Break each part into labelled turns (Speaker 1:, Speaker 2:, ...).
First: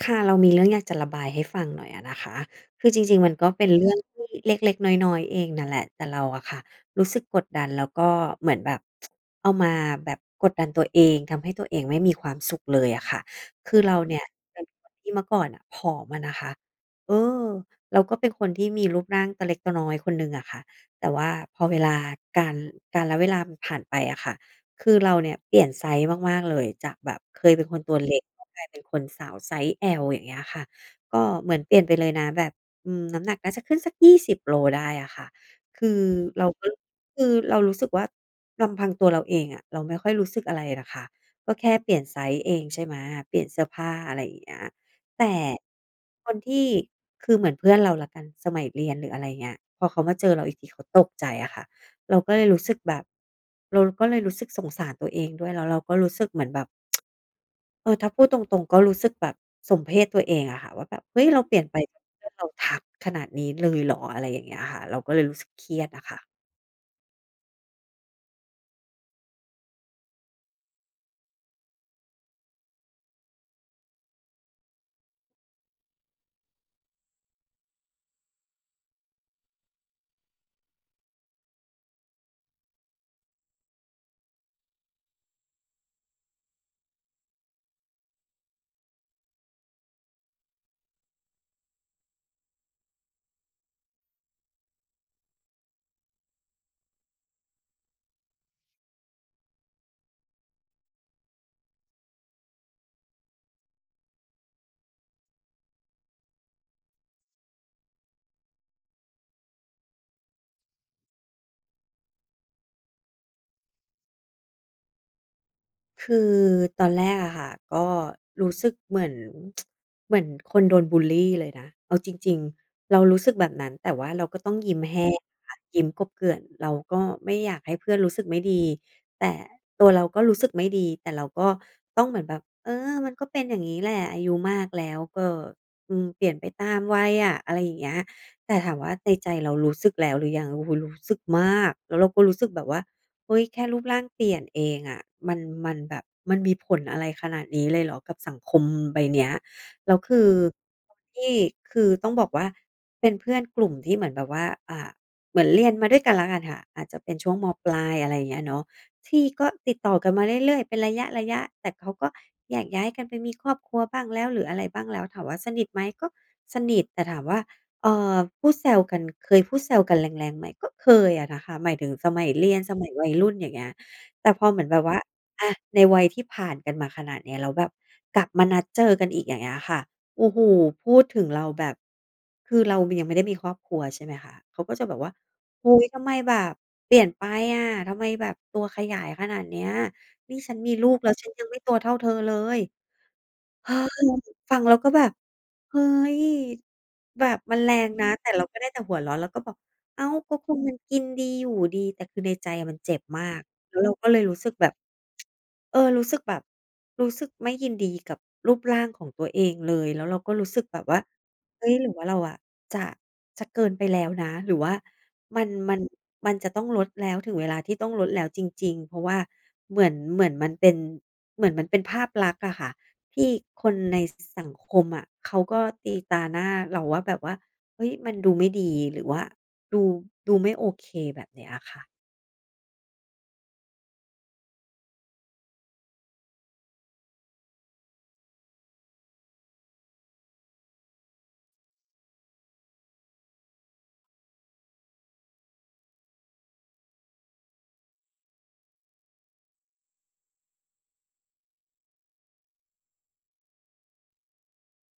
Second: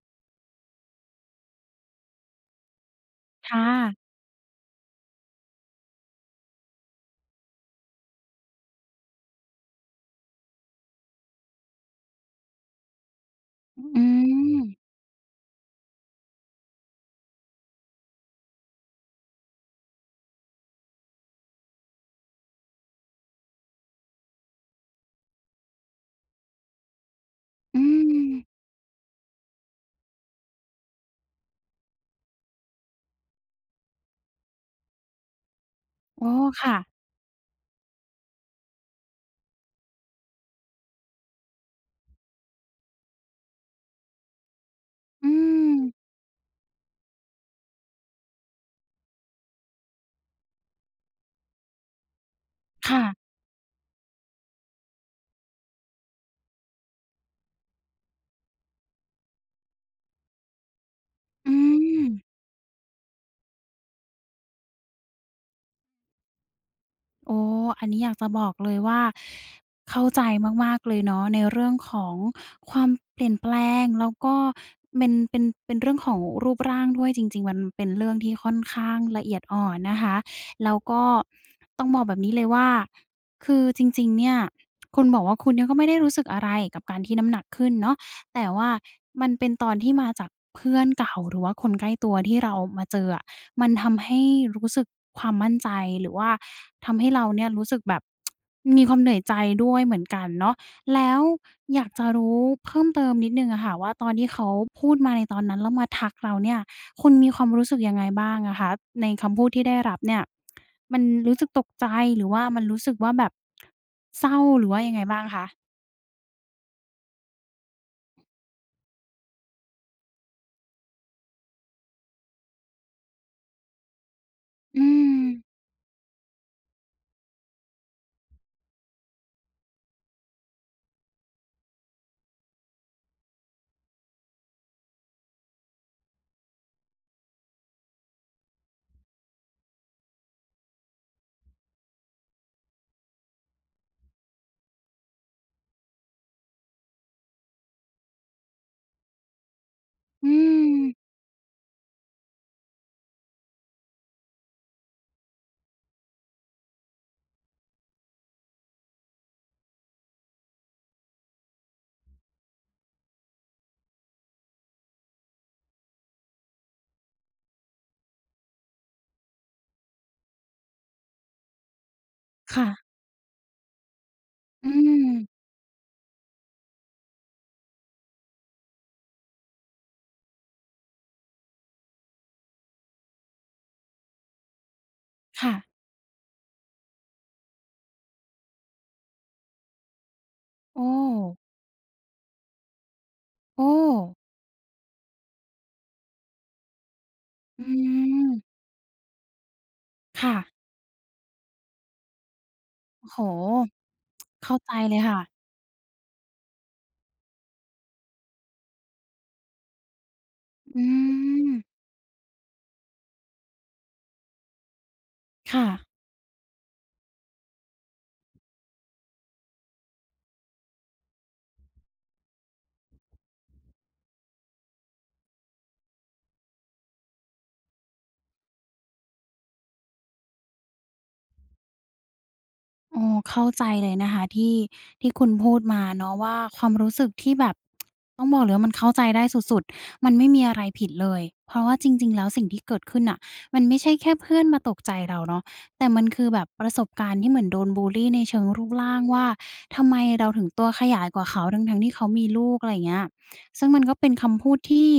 Speaker 1: ค่ะเรามีเรื่องอยากจะระบายให้ฟังหน่อยอะนะคะคือจริงๆมันก็
Speaker 2: ค
Speaker 1: เป็นเรื่อง
Speaker 2: ่ะ
Speaker 1: ที่เล็กๆน้อยๆเองนั่นแหละแต่เราอะค่ะรู้สึกกดดันแล้วก็เหมือนแบบเอามาแบบกดดันตัวเองทำให้ตัวเองไม่มีความสุขเลยอะค่ะคือเรา
Speaker 2: อื
Speaker 1: เนี่ย
Speaker 2: ม
Speaker 1: เป็นคนที่เมื่อก่อนน่ะผอมอะนะคะเออเราก็เป็นคนที่มีรูปร่างตัวเล็กตัวน้อยคนหนึ่งอะค่ะแต่ว่าพอเวลากาลกาลเวลามันผ่านไปอะค่ะ คือเราเนี่ยเปลี่ยนไซซ์มากๆเลยจากแบบเคยเป็นค
Speaker 2: อื
Speaker 1: นตัวเล็ก
Speaker 2: ม
Speaker 1: ก็กลายเป็นคนสาวไซซ์ L อย่างเงี้ยค่ะก็เหมือนเปลี่ยนไปเลยนะแบบอืมน้ำหนักน่าจะขึ้นสัก20 โลได้อะค่ะคือ
Speaker 2: โอ้
Speaker 1: เราก็
Speaker 2: ค่ะ
Speaker 1: คือเรารู้สึกว่าลำพังตัวเราเองอะเราไม่ค่อยรู้สึกอะไรหรอกค่ะก็แค่เปลี่ยนไซซ์เองใช่ไหมเปลี่ยนเสื้อผ้าอะไรอย่างเงี้ยแต่
Speaker 2: อืม
Speaker 1: คนที่คือเหมือนเพื่อนเราแล้วกันสมัยเรียนหรืออะไรเงี้ยพอเขามาเจอเราอีกทีเขาตกใจอะค่ะ เราก็เลยรู้สึกแบบ
Speaker 2: ค่ะ
Speaker 1: เราก็เลยรู้สึกสงสารตัวเองด้วยแล้วเราก็รู้สึกเหมือนแบบเออถ้าพูดตรงๆก็รู้สึกแบบสมเพชตัวเองอะค่ะว่าแบบเฮ้ยเรา
Speaker 2: อื
Speaker 1: เปลี่ยนไปเพื
Speaker 2: ม
Speaker 1: ่อนเราทักขนาดนี้เลยเหรออะไรอย่างเงี้ยค่ะเราก็เลยรู้สึกเครียดอะค่ะ
Speaker 2: โอ้ อันนี้อยากจะบอกเลยว่า เข้าใจมากๆเลยเนาะในเรื่องของความเปลี่ยนแปลง แล้วก็เป็นเรื่องของรูปร่างด้วยจริงๆมันเป็นเรื่องที่ค่อนข้างละเอียดอ่อนนะคะ แล้วก็ต้องบอกแบบนี้เลยว่าคือจริงๆ เนี่ยคุณบอกว่าคุณเนี่ยก็ไม่ได้รู้สึกอะไรกับการที่น้ำหนักขึ้นเนาะ แต่ว่ามันเป็นตอนที่มาจากเพื่อนเก่าหรือว่าคนใกล้ตัวที่เรามาเจออะมันทำให้รู้สึกความมั่นใจหรือว่าทำให้เราเนี่ยรู้สึกแบบมีความเหนื่อยใจด้วยเหมือนกันเนาะแล้วอยากจะรู้เพิ่มเติมนิดหนึ่งอะค่ะว่าตอนที่เขาพูดมาในตอนนั้นแล้วมาทักเราเนี่ยคุณมีความรู้สึกยังไงบ้างอะคะในคำพูดที่ได้รับเนี่ยมันรู้สึกตกใจหรือว่ามันรู้สึกว่าแบบเศร้าหรือว่ายังไงบ้างคะ
Speaker 1: คือตอนแรกอะค่ะก็รู้สึกเหมือน เหมือนคนโดนบุลลีเลยนะเอาจริงๆเรารู้สึกแบบนั้นแต่ว่าเราก็ต้องยิ้ม
Speaker 2: อื
Speaker 1: แห้ง
Speaker 2: ม
Speaker 1: อะค่ะยิ้มกบเกลื่อนเราก็ไม่อยากให้เพื่อนรู้สึกไม่ดีแต่ตัวเราก็รู้สึกไม่ดีแต่เราก็ต้องเหมือนแบบเออมันก็เป็นอย่างงี้แหละอายุมากแล้วก็อืมเปลี่ยนไปตามวัยอะอะไรอย่างเงี้ยแต่ถามว่าในใจเรารู้สึกแล้วหรือยังโอ้โฮรู้สึกมากแล้วเราก็รู้สึกแบบว่า เฮ้ยแค่รูปร่างเปลี่ยนเองอะมันมันแบบมันมีผลอะไรขนาดนี้เลยเหรอกับสังคมใบเนี้ยแล้วคื
Speaker 2: อื
Speaker 1: อ
Speaker 2: ม
Speaker 1: อนที่คือต้องบอกว่าเป็นเพื่อนกลุ่มที่เหมือนแบบว่าเหมือนเรียนมาด้วยกันแล้วกันค่ะอาจจะเป็นช่วงมปลายอะไรอย่างเงี้ยเนาะที่ก็ติดต่อกันมาเรื่อยๆเป็นระยะๆแต่เขาก็แยกย้ายกันไปมีครอบครัวบ้างแล้วหรืออะไรบ้างแล้วถามว่าสนิทไหมก็สนิทแต่ถามว่า เอ่อพูดแซวกันเคยพูดแซวกันแรงๆไหมก็เคยอะนะคะหมายถึงสมัยเรียน
Speaker 2: ค่ะ
Speaker 1: สมัยวัยรุ่นอย่างเงี้ยแต่พอเหมื
Speaker 2: อื
Speaker 1: อนแบบว่า
Speaker 2: ม
Speaker 1: อะในวัยที่ผ่านกันมาขนาดเนี้ยแล้วแบบกลับมานัดเจอกันอีกอย่างเงี้ยค่ะโอ้โฮพูดถึงเราแบบคือเรายังไม่ได้มีครอบครัวใช่ไหมคะเขาก็จะแบบว่า
Speaker 2: ค่ะ
Speaker 1: โอ๊ยทำไมแบบเปลี่ยนไปอะทำไมแบบตัวขยายขนาดเนี้ยนี่ฉันมี
Speaker 2: โอ้
Speaker 1: ลูกแล้วฉันยังไม่ตัวเท่าเธอเลย
Speaker 2: โอ้
Speaker 1: เออฟังแล้วก็แบบเฮ้ยแบบมัน
Speaker 2: อื
Speaker 1: แรงนะแต่เรา
Speaker 2: ม
Speaker 1: ก็ได้แต่หัวเราะแล้วก็บอกอ้าว
Speaker 2: ค่ะ
Speaker 1: ก็คนมันกินดีอยู่ดีแต่คือในใจอะมันเจ็บ
Speaker 2: โอ้โฮ
Speaker 1: มากแล้วเราก็เลยรู้สึก
Speaker 2: เข้า
Speaker 1: แบ
Speaker 2: ใจ
Speaker 1: บ
Speaker 2: เลยค่ะ
Speaker 1: เออรู้สึกแบบรู้สึกไม่ยินดีกับรูปร่างของตัวเองเลยแล้วเราก็รู้สึกแบ
Speaker 2: อื
Speaker 1: บว่า
Speaker 2: ม
Speaker 1: เฮ้ยหรือว่าเราอะจะจะเกินไปแล้วนะหรือว่ามัน
Speaker 2: ค่ะ
Speaker 1: มันมันจะต้องลดแล้วถึงเวลาที่ต้องลดแล้วจริงๆเพราะว่าเหมือนมันเป็นภาพลักษณ์อะค่ะ ที่คนในสังคมอะเขาก็ตีตราหน้าเราว่าแบบว่าเฮ้ยมันดูไม่ดีหรือว่าดูดูไม่โอเคแบบเนี้ยอะค่ะ
Speaker 2: โอ้เข้าใจเลยนะคะที่ที่คุณพูดมาเนาะว่าความรู้สึกที่แบบต้องบอกเลยว่ามันเข้าใจได้สุดๆมันไม่มีอะไรผิดเลยเพราะว่าจริงๆแล้วสิ่งที่เกิดขึ้นน่ะมันไม่ใช่แค่เพื่อนมาตกใจเราเนาะแต่มันคือแบบประสบการณ์ที่เหมือนโดนบุลลีในเชิงรูปร่างว่าทำไมเราถึงตัวขยายกว่าเขาทั้งๆที่เขามีลูกอะไรอย่างเงี้ยซึ่งมันก็เป็นคำพูดที่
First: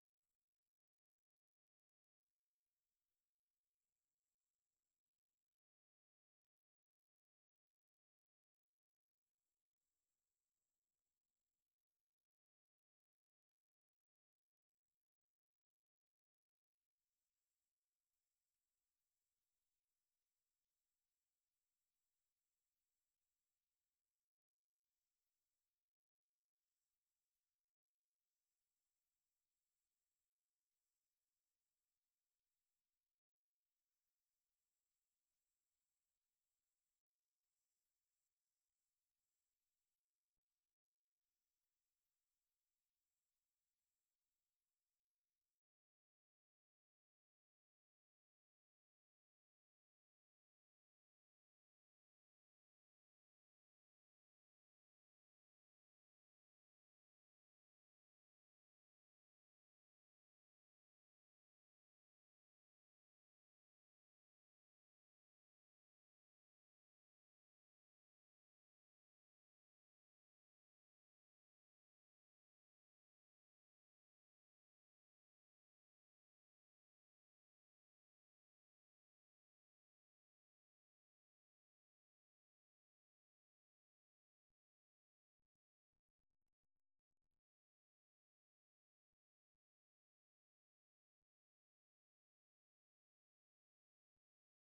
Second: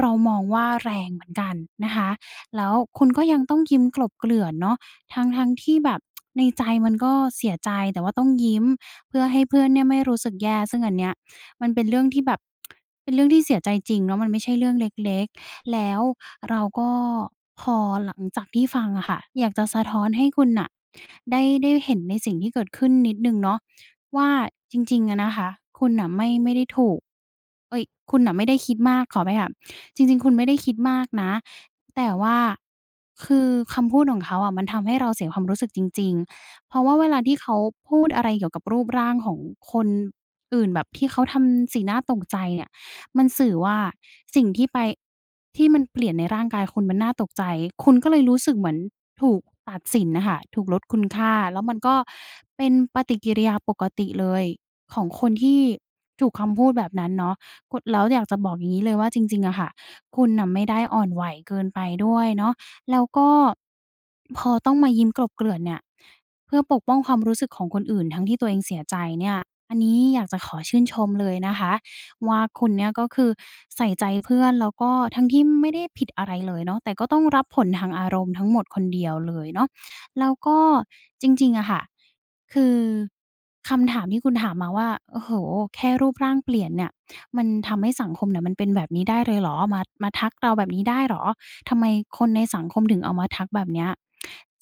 Speaker 2: เรามองว่าแรงเหมือนกันนะคะแล้วคุณก็ยังต้องยิ้มกลบเกลื่อนเนาะ ทั้งๆที่แบบในใจมันก็เสียใจแต่ว่าต้องยิ้มเพื่อให้เพื่อนเนี่ยไม่รู้สึกแย่ซึ่งอันเนี้ยมันเป็นเรื่องที่แบบเป็นเรื่องที่เสียใจจริงเนาะมันไม่ใช่เรื่องเล็กๆแล้วเราก็พอหลังจากที่ฟังอะค่ะอยากจะสะท้อนให้คุณน่ะได้เห็นในสิ่งที่เกิดขึ้นนิดหนึ่งเนาะว่าจริงๆอะนะคะคุณน่ะไม่ได้ถูกเอ๊ยคุณน่ะไม่ได้คิดมากขออภัยค่ะ จริงๆ คุณไม่ได้คิดมากนะ แต่ว่าคือคำพูดของเขาอะมันทำให้เราเสียความรู้สึกจริงๆ เพราะว่าเวลาที่เขาพูดอะไรเกี่ยวกับรูปร่างของคนอื่นแบบที่เขาทำสีหน้าตกใจเนี่ยมันสื่อว่าสิ่งที่ไปที่มันเปลี่ยนในร่างกายคุณมันน่าตกใจคุณก็เลยรู้สึกเหมือนถูกตัดสินน่ะค่ะถูกลดคุณค่าแล้วมันก็เป็นปฏิกิริยาปกติเลยของคนที่ถูกคำพูดแบบนั้นเนาะกดแล้วอยากจะบอกอย่างงี้เลยว่าจริงๆอะค่ะ คุณน่ะไม่ได้อ่อนไหวเกินไปด้วยเนาะแล้วก็พอต้องมายิ้มกลบเกลื่อนเนี่ยเพื่อปกป้องความรู้สึกของคนอื่นทั้งที่ตัวเองเสียใจเนี่ยอันนี้อยากจะขอชื่นชมเลยนะคะว่าคุณเนี่ยก็คือใส่ใจเพื่อนแล้วก็ทั้งที่ไม่ได้ผิดอะไรเลยเนาะแต่ก็ต้องรับผลทางอารมณ์ทั้งหมดคนเดียวเลยเนาะแล้วก็จริงๆอะค่ะคือคำถามที่คุณถามมาว่าโอ้โฮแค่รูปร่างเปลี่ยนเนี่ย มันทำให้สังคมเนี่ยมันเป็นแบบนี้ได้เลยเหรอมามาทักเราแบบนี้ได้เหรอทำไมคนในสังคมถึงเอามาทักแบบเนี้ย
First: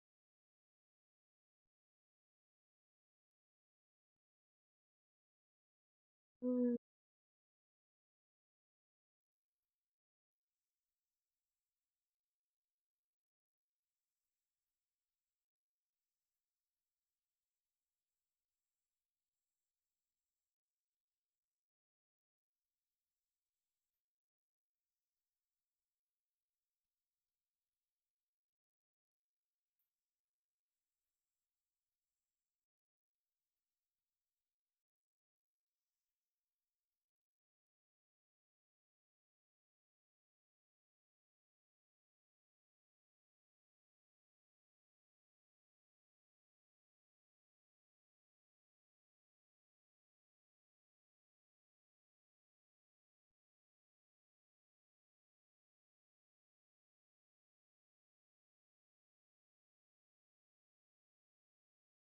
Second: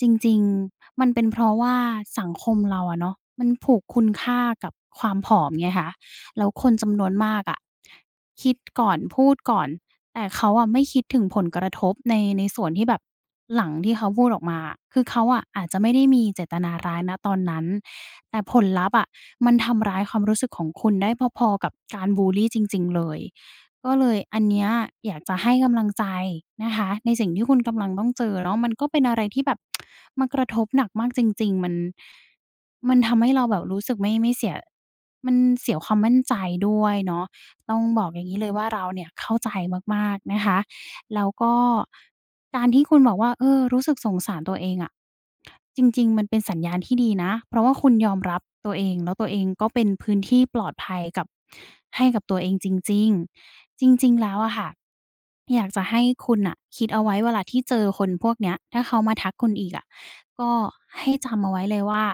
Speaker 2: จริงๆมันเป็นเพราะว่าสังคมเราอะเนาะมันผูกคุณค่ากับความผอมไงคะแล้ว
Speaker 1: อื
Speaker 2: คน
Speaker 1: ม
Speaker 2: จำนวนมากอะคิดก่อนพูดก่อนแต่เขาอะไม่คิดถึงผลกระทบในส่วนที่แบบหลังที่เขาพูดออกมาคือเขาอะอาจจะไม่ได้มีเจตนาร้ายณตอนนั้น แต่ผลลัพธ์อะมันทำร้ายความรู้สึกของคุณได้พอๆกับการบุลลีจริงๆเลยก็เลยอันเนี้ยอยากจะให้กำลังใจนะคะในสิ่งที่คุณกำลังต้องเจอเนาะมันก็เป็นอะไรที่แบบมันกระทบหนักมากจริงๆมันทำให้เราแบบรู้สึกไม่ไม่เสียมันเสียความมั่นใจด้วยเนาะต้องบอกอย่างงี้เลยว่าเราเนี่ยเข้าใจมากๆนะคะ แล้วก็การที่คุณบอกว่ารู้สึกสงสารตัวเองอะจริงๆมันเป็นสัญญาณที่ดีนะเพราะว่าคุณยอมรับตัวเองแล้วตัวเองก็เป็นพื้นที่ปลอดภัยกับให้กับตัวเองจริงๆจริงๆแล้วอะค่ะอยากจะให้คุณน่ะคิดเอาไว้เวลาที่เจอคนพวกเนี้ยถ้าเขามาทักคุณอีกอะก็ให้จำเอาไว้เลยว่า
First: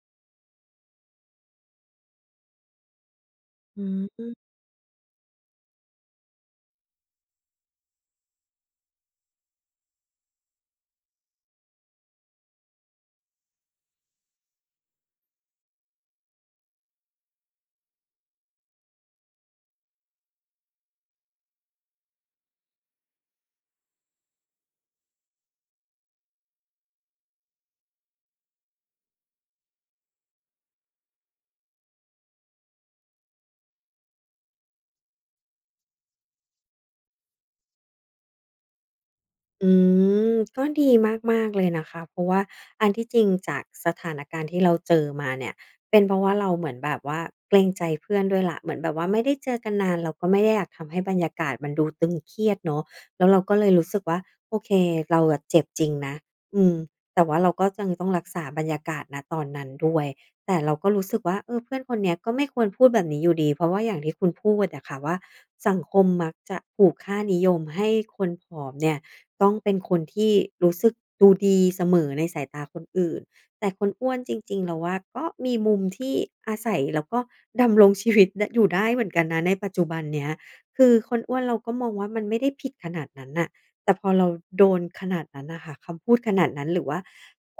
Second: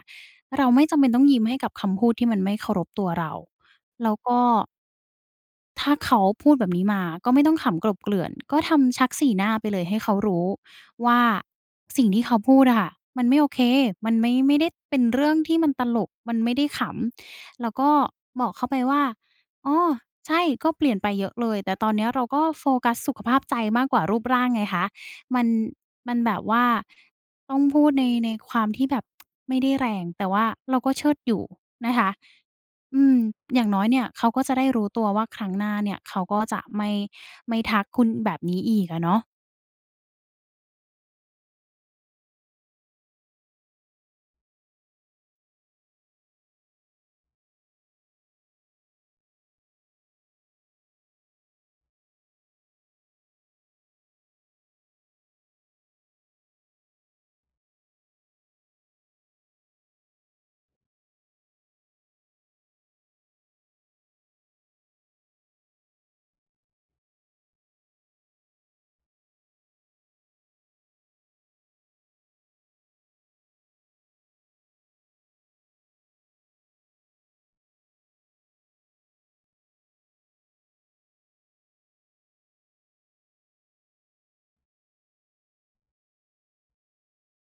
Speaker 2: เราไม่จำเป็นต้องยิ้มให้กับคำพูดที่มันไม่เคารพตัวเรา
Speaker 1: อื
Speaker 2: แล้วก็
Speaker 1: ม
Speaker 2: ถ้าเขาพูดแบบนี้มาก็ไม่ต้องขำกลบเกลื่อนก็ทำชักสีหน้าไปเลยให้เขารู้ว่าสิ่งที่เขาพูดอะค่ะมันไม่โอเคมันไม่ได้เป็นเรื่องที่มันตลกมันไม่ได้ขำแล้วก็บอกเขาไปว่าอ๋อใช่ก็เปลี่ยนไปเยอะเลยแต่ตอนเนี้ยเราก็โฟกัสสุขภาพใจมากกว่ารูปร่างไงคะมันมันแบบว่าต้องพูดในความที่แบบไม่ได้แรงแต่ว่าเราก็เชิดอยู่นะคะ อืมอย่างน้อยเนี่ยเขาก็จะได้รู้ตัวว่าครั้งหน้าเนี่ยเขาก็จะไม่ทักคุณแบบนี้อีกอะเนาะ
Speaker 1: อืก็ดีมากๆเลยนะคะเพราะว่าอันที่จริงจากสถานการณ์ที่เราเจอมาเนี่ยเป็นเพราะว่าเราเหมือนแบบว่าเกรงใจเพื่อนด้วยแหละเหมือนแบบว่าไม่ได้เจอกันนานเราก็ไม่ได้อยากทำให้บรรยากาศมันดูตึงเครียดเนาะแล้วเราก็เลยรู้สึกว่าโอเคเราอะเจ็บจริงนะอืมแต่ว่าเราก็ยังต้องรักษาบรรยากาศณตอนนั้นด้วยแต่เราก็รู้สึกว่าเออเพื่อนคนเนี้ยก็ไม่ควรพูดแบบนี้อยู่ดีเพราะว่าอย่างที่คุณพูดอะค่ะว่าสังคมมักจะผูกค่านิยมให้คนผอมเนี่ย ต้องเป็นคนที่รู้สึกดูดีเสมอในสายตาคนอื่นแต่คนอ้วนจริงๆเราว่าก็มีมุมที่อาศัยแล้วก็ดำรงชีวิตดอยู่ได้เหมือนกันนะในปัจจุบันเนี้ยคือคนอ้วนเราก็มองว่ามันไม่ได้ผิดขนาดนั้นน่ะแต่พอเราโดนขนาดนั้นน่ะค่ะคำพูดขนาดนั้นหรือว่า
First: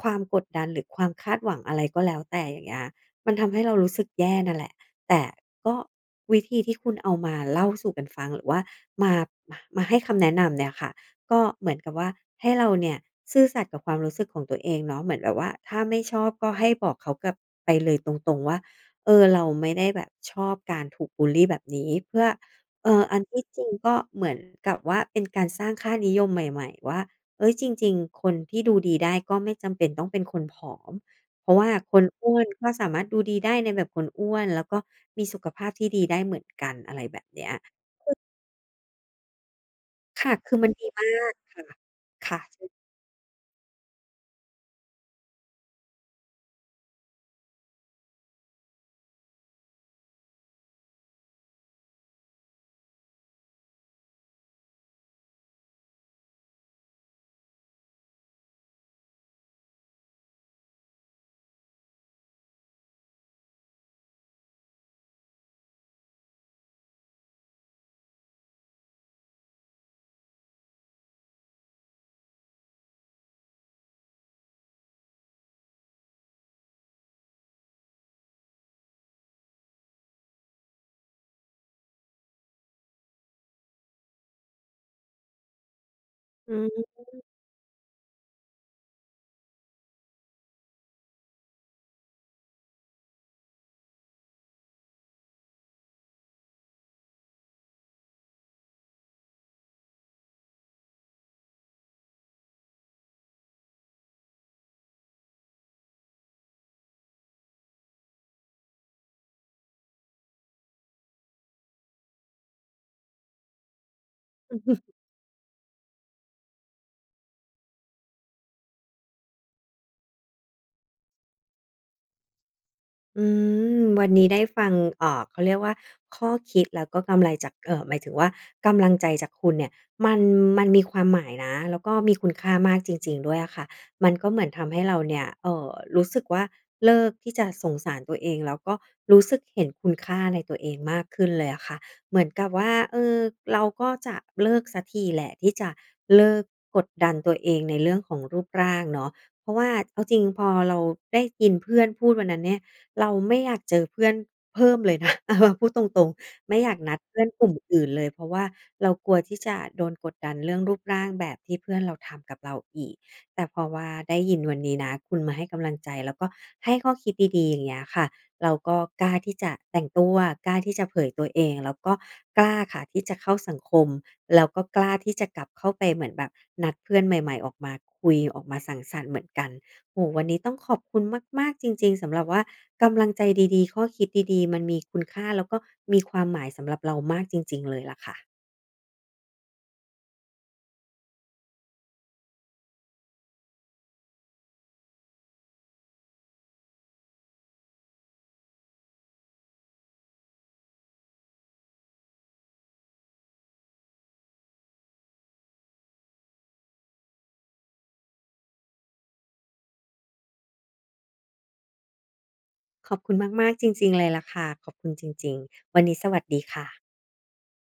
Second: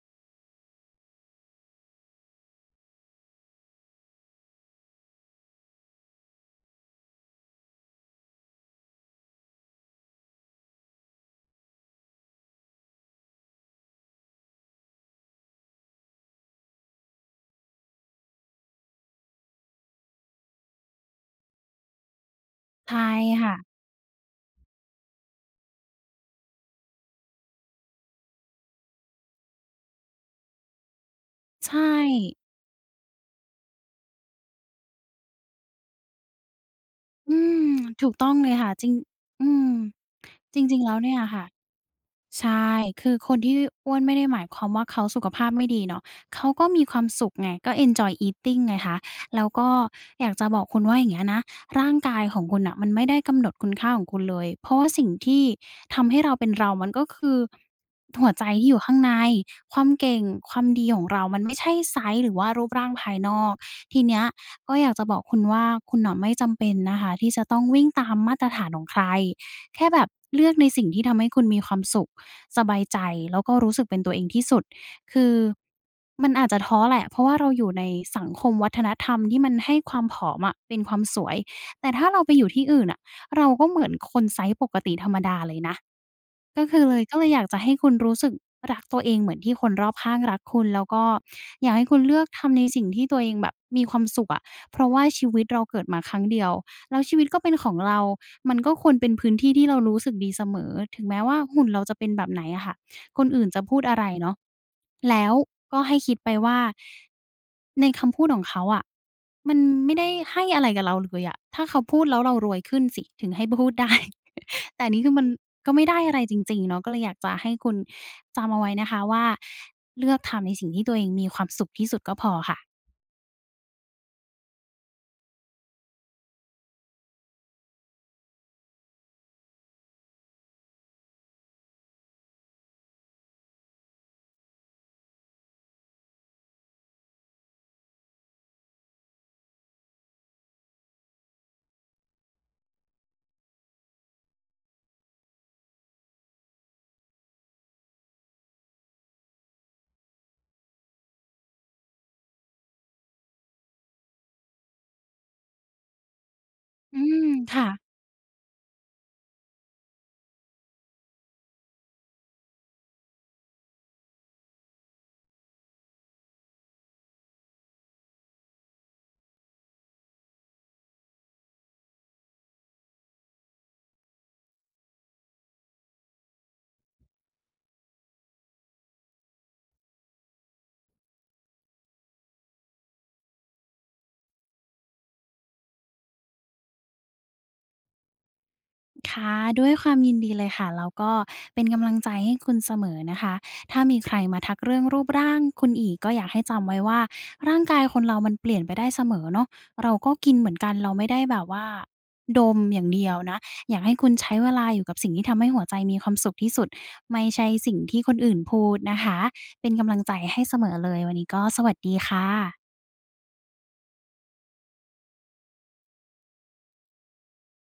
Speaker 1: ความกดดันหรือความคาดหวังอะไรก็แล้วแต่อย่างเงี้ยมันทำให้เรารู้สึกแย่นั่นแหละแต่ก็วิธีที่คุณเอามาเล่าสู่กันฟังหรือว่ามามาให้คำแนะนำเนี่ยค่ะ ก็เหมือนกับว่าให้เราเนี่ยซื่อสัตย์กับความรู้สึกของตัวเองเนาะเหมือนแบบว่าถ้าไม่ชอบก็ให้บอกเขากลับไปเลยตรงๆว่าเออเราไม่ได้แบบชอบการถูกบุลลีแบบนี้เพื่อ
Speaker 2: ใช่
Speaker 1: อันที่จริง
Speaker 2: ค่ะ
Speaker 1: ก็เหมือนกับว่าเป็นการสร้างค่านิยมใหม่ๆว่าเฮ้ยจริงๆคนที่ดูดีได้ก็ไม่จำเป็นต้องเป็นคนผอมเพราะว่า
Speaker 2: ใช่
Speaker 1: คนอ้วนก็สามารถดูดีได้ในแบบคนอ้วนแล้วก็มีสุขภาพที่ดีได้เหมือนกันอะไรแบบ
Speaker 2: อื
Speaker 1: เนี้ย
Speaker 2: มถูกต้องเลยค่ะจริงอืม
Speaker 1: ค่ะคือ
Speaker 2: จ
Speaker 1: มัน
Speaker 2: ริง
Speaker 1: ดี
Speaker 2: ๆแล้ว
Speaker 1: มา
Speaker 2: เนี่ย
Speaker 1: ก
Speaker 2: ค่ะ
Speaker 1: ค่ะค่ะ
Speaker 2: ใช
Speaker 1: ใช
Speaker 2: ่คือคนที่อ้วนไม่ได้หมายความว่าเขาสุขภาพไม่ดีเนาะเขาก็มีความสุขไงก็ enjoy eating ไงคะแล้วก็อยากจะบอกคุณว่าอย่างเงี้ยนะร่างกายของคุณน่ะมันไม่ได้กำหนดคุณค่าของคุณเลย เพราะว่าสิ่งที่ทำให้เราเป็นเรามันก็คือหัวใจที่อยู่ข้างในความเก่งความดีของเรามันไม่ใช่ไซซ์หรือว่ารูปร่างภายนอกทีเนี้ยก็อยากจะบอกคุณว่าคุณน่ะไม่จำเป็นนะคะที่จะต้องวิ่งตามมาตรฐานของใครแค่แบบเลือกในสิ่งที่ทำให้คุณมีความสุข สบายใจแล้วก็รู้สึกเป็นตัวเองที่สุด คือมันอาจจะท้อแหละ เพราะว่าเราอยู่ในสังคมวัฒนธรรมที่มันให้ความผอมอะเป็นความสวย แต่ถ้าเราไปอยู่ที่อื่นอะเราก็เหมือนคนไซซ์ปกติธรรมดาเลยนะ ก็คื
Speaker 1: อืม
Speaker 2: อเลยก็เลยอยากจะให้คุณรู้สึกรักตัวเองเหมือนที่คนรอบข้างรักคุณแล้วก็อยากให้คุณเลือกทำในสิ่งที่ตัวเองแบบมีความสุขอะเพราะว่าชีวิตเราเกิดมาครั้งเดียวแล้วชีวิตก็เป็นของเรามันก็ควรเป็นพื้นที่ที่เรารู้สึกดีเสมอถึงแม้ว่าหุ่นเราจะเป็นแบบไหนอะค่ะ คนอื่นจะพูดอะไรเนาะแล้วก็ให้คิดไปว่าในคำพูดของเขาอะมันไม่ได้ให้อะไรกับเราเลยอะถ้าเขาพูดแล้วเรารวยขึ้นสิถึงให้พูดได้ แต่อันนี้คือมันก็ไม่ได้อะไรจริงๆเนาะก็เลยอยากจะให้คุณจำเอาไว้นะคะว่าเลือกทำในสิ่งที่ตัวเองมีความสุขที่สุดก็พอค่ะ
Speaker 1: อืมวันนี้ได้ฟังเขาเรียกว่าข้อคิดแล้วก็กำไรจากหมายถึงว่ากำลังใจจากคุณเนี่ยมันมีความหมายนะ แล้วก็มีคุณค่ามากจริงๆด้วยอะค่ะมันก็เหมือนทำให้เราเนี่ยรู้สึกว่าเลิกที่จะสงสารตัวเองแล้วก็รู้สึกเห็นคุณค่าในตัวเองมากขึ้นเลยอะค่ะเหมือนกับว่าเออเราก็จะเลิกสักทีแหละที่จะเลิกกดดันตัวเองในเรื่องของรูปร่างเนาะเพราะว่าเอาจริงพอเราได้ยินเพื่อนพูดวันนั้นเนี่ย เราไม่อยากเจอเพื่อนเพิ่มเลยนะ เอามาพูดตรงๆไม่อยากนั
Speaker 2: อื
Speaker 1: ดเพื่อ
Speaker 2: ม
Speaker 1: นกลุ่ม
Speaker 2: ค่ะ
Speaker 1: อื่นเลยเพราะว่าเรากลัวที่จะโดนกดดันเรื่องรูปร่างแบบที่เพื่อนเราทำกับเราอีกแต่พอว่าได้ยินวันนี้นะคุณมาให้กำลังใจแล้วก็ให้ข้อคิดดีๆอย่างเงี้ยค่ะเราก็กล้าที่จะแต่งตัวกล้าที่จะเผยตัวเองแล้วก็กล้าค่ะที่จะเข้าสังคมแล้วก็กล้าที่จะกลับเข้าไปเหมือนแบบนัดเพื่อนใหม่ๆออกมาคุยออกมาสังสรรค์เหมือนกัน โอ้โฮวันนี้ต้องขอบคุณมากๆจริงๆสำหรับว่ากำลังใจดีๆข้อคิดดีๆมันมีคุณค่าแล้วก็มีความหมายสำหรับเรามากจริงๆเลยล่ะค่ะ
Speaker 2: ค่ะด้วยความยินดีเลยค่ะแล้วก็เป็นกำลังใจให้คุณเสมอนะคะถ้ามีใครมาทักเรื่องรูปร่างคุณอีกก็อยากให้จำไว้ว่าร่างกายคนเรามันเปลี่ยนไปได้เสมอเนาะเราก็กินเหมือนกันเราไม่ได้แบบว่าดมอย่างเดียวนะอยากให้คุณใช้เวลาอยู่กับสิ่งที่ทำให้หัวใจมีความสุขที่สุดไม่ใช่สิ่งที่คนอื่นพูดนะคะเป็นกำลังใจให้เสมอเลยวันนี้ก็สวัสดีค่ะ
Speaker 1: ขอบคุณมากๆจริงๆเลยล่ะค่ะขอบคุณจริงๆวันนี้สวัสดีค่ะ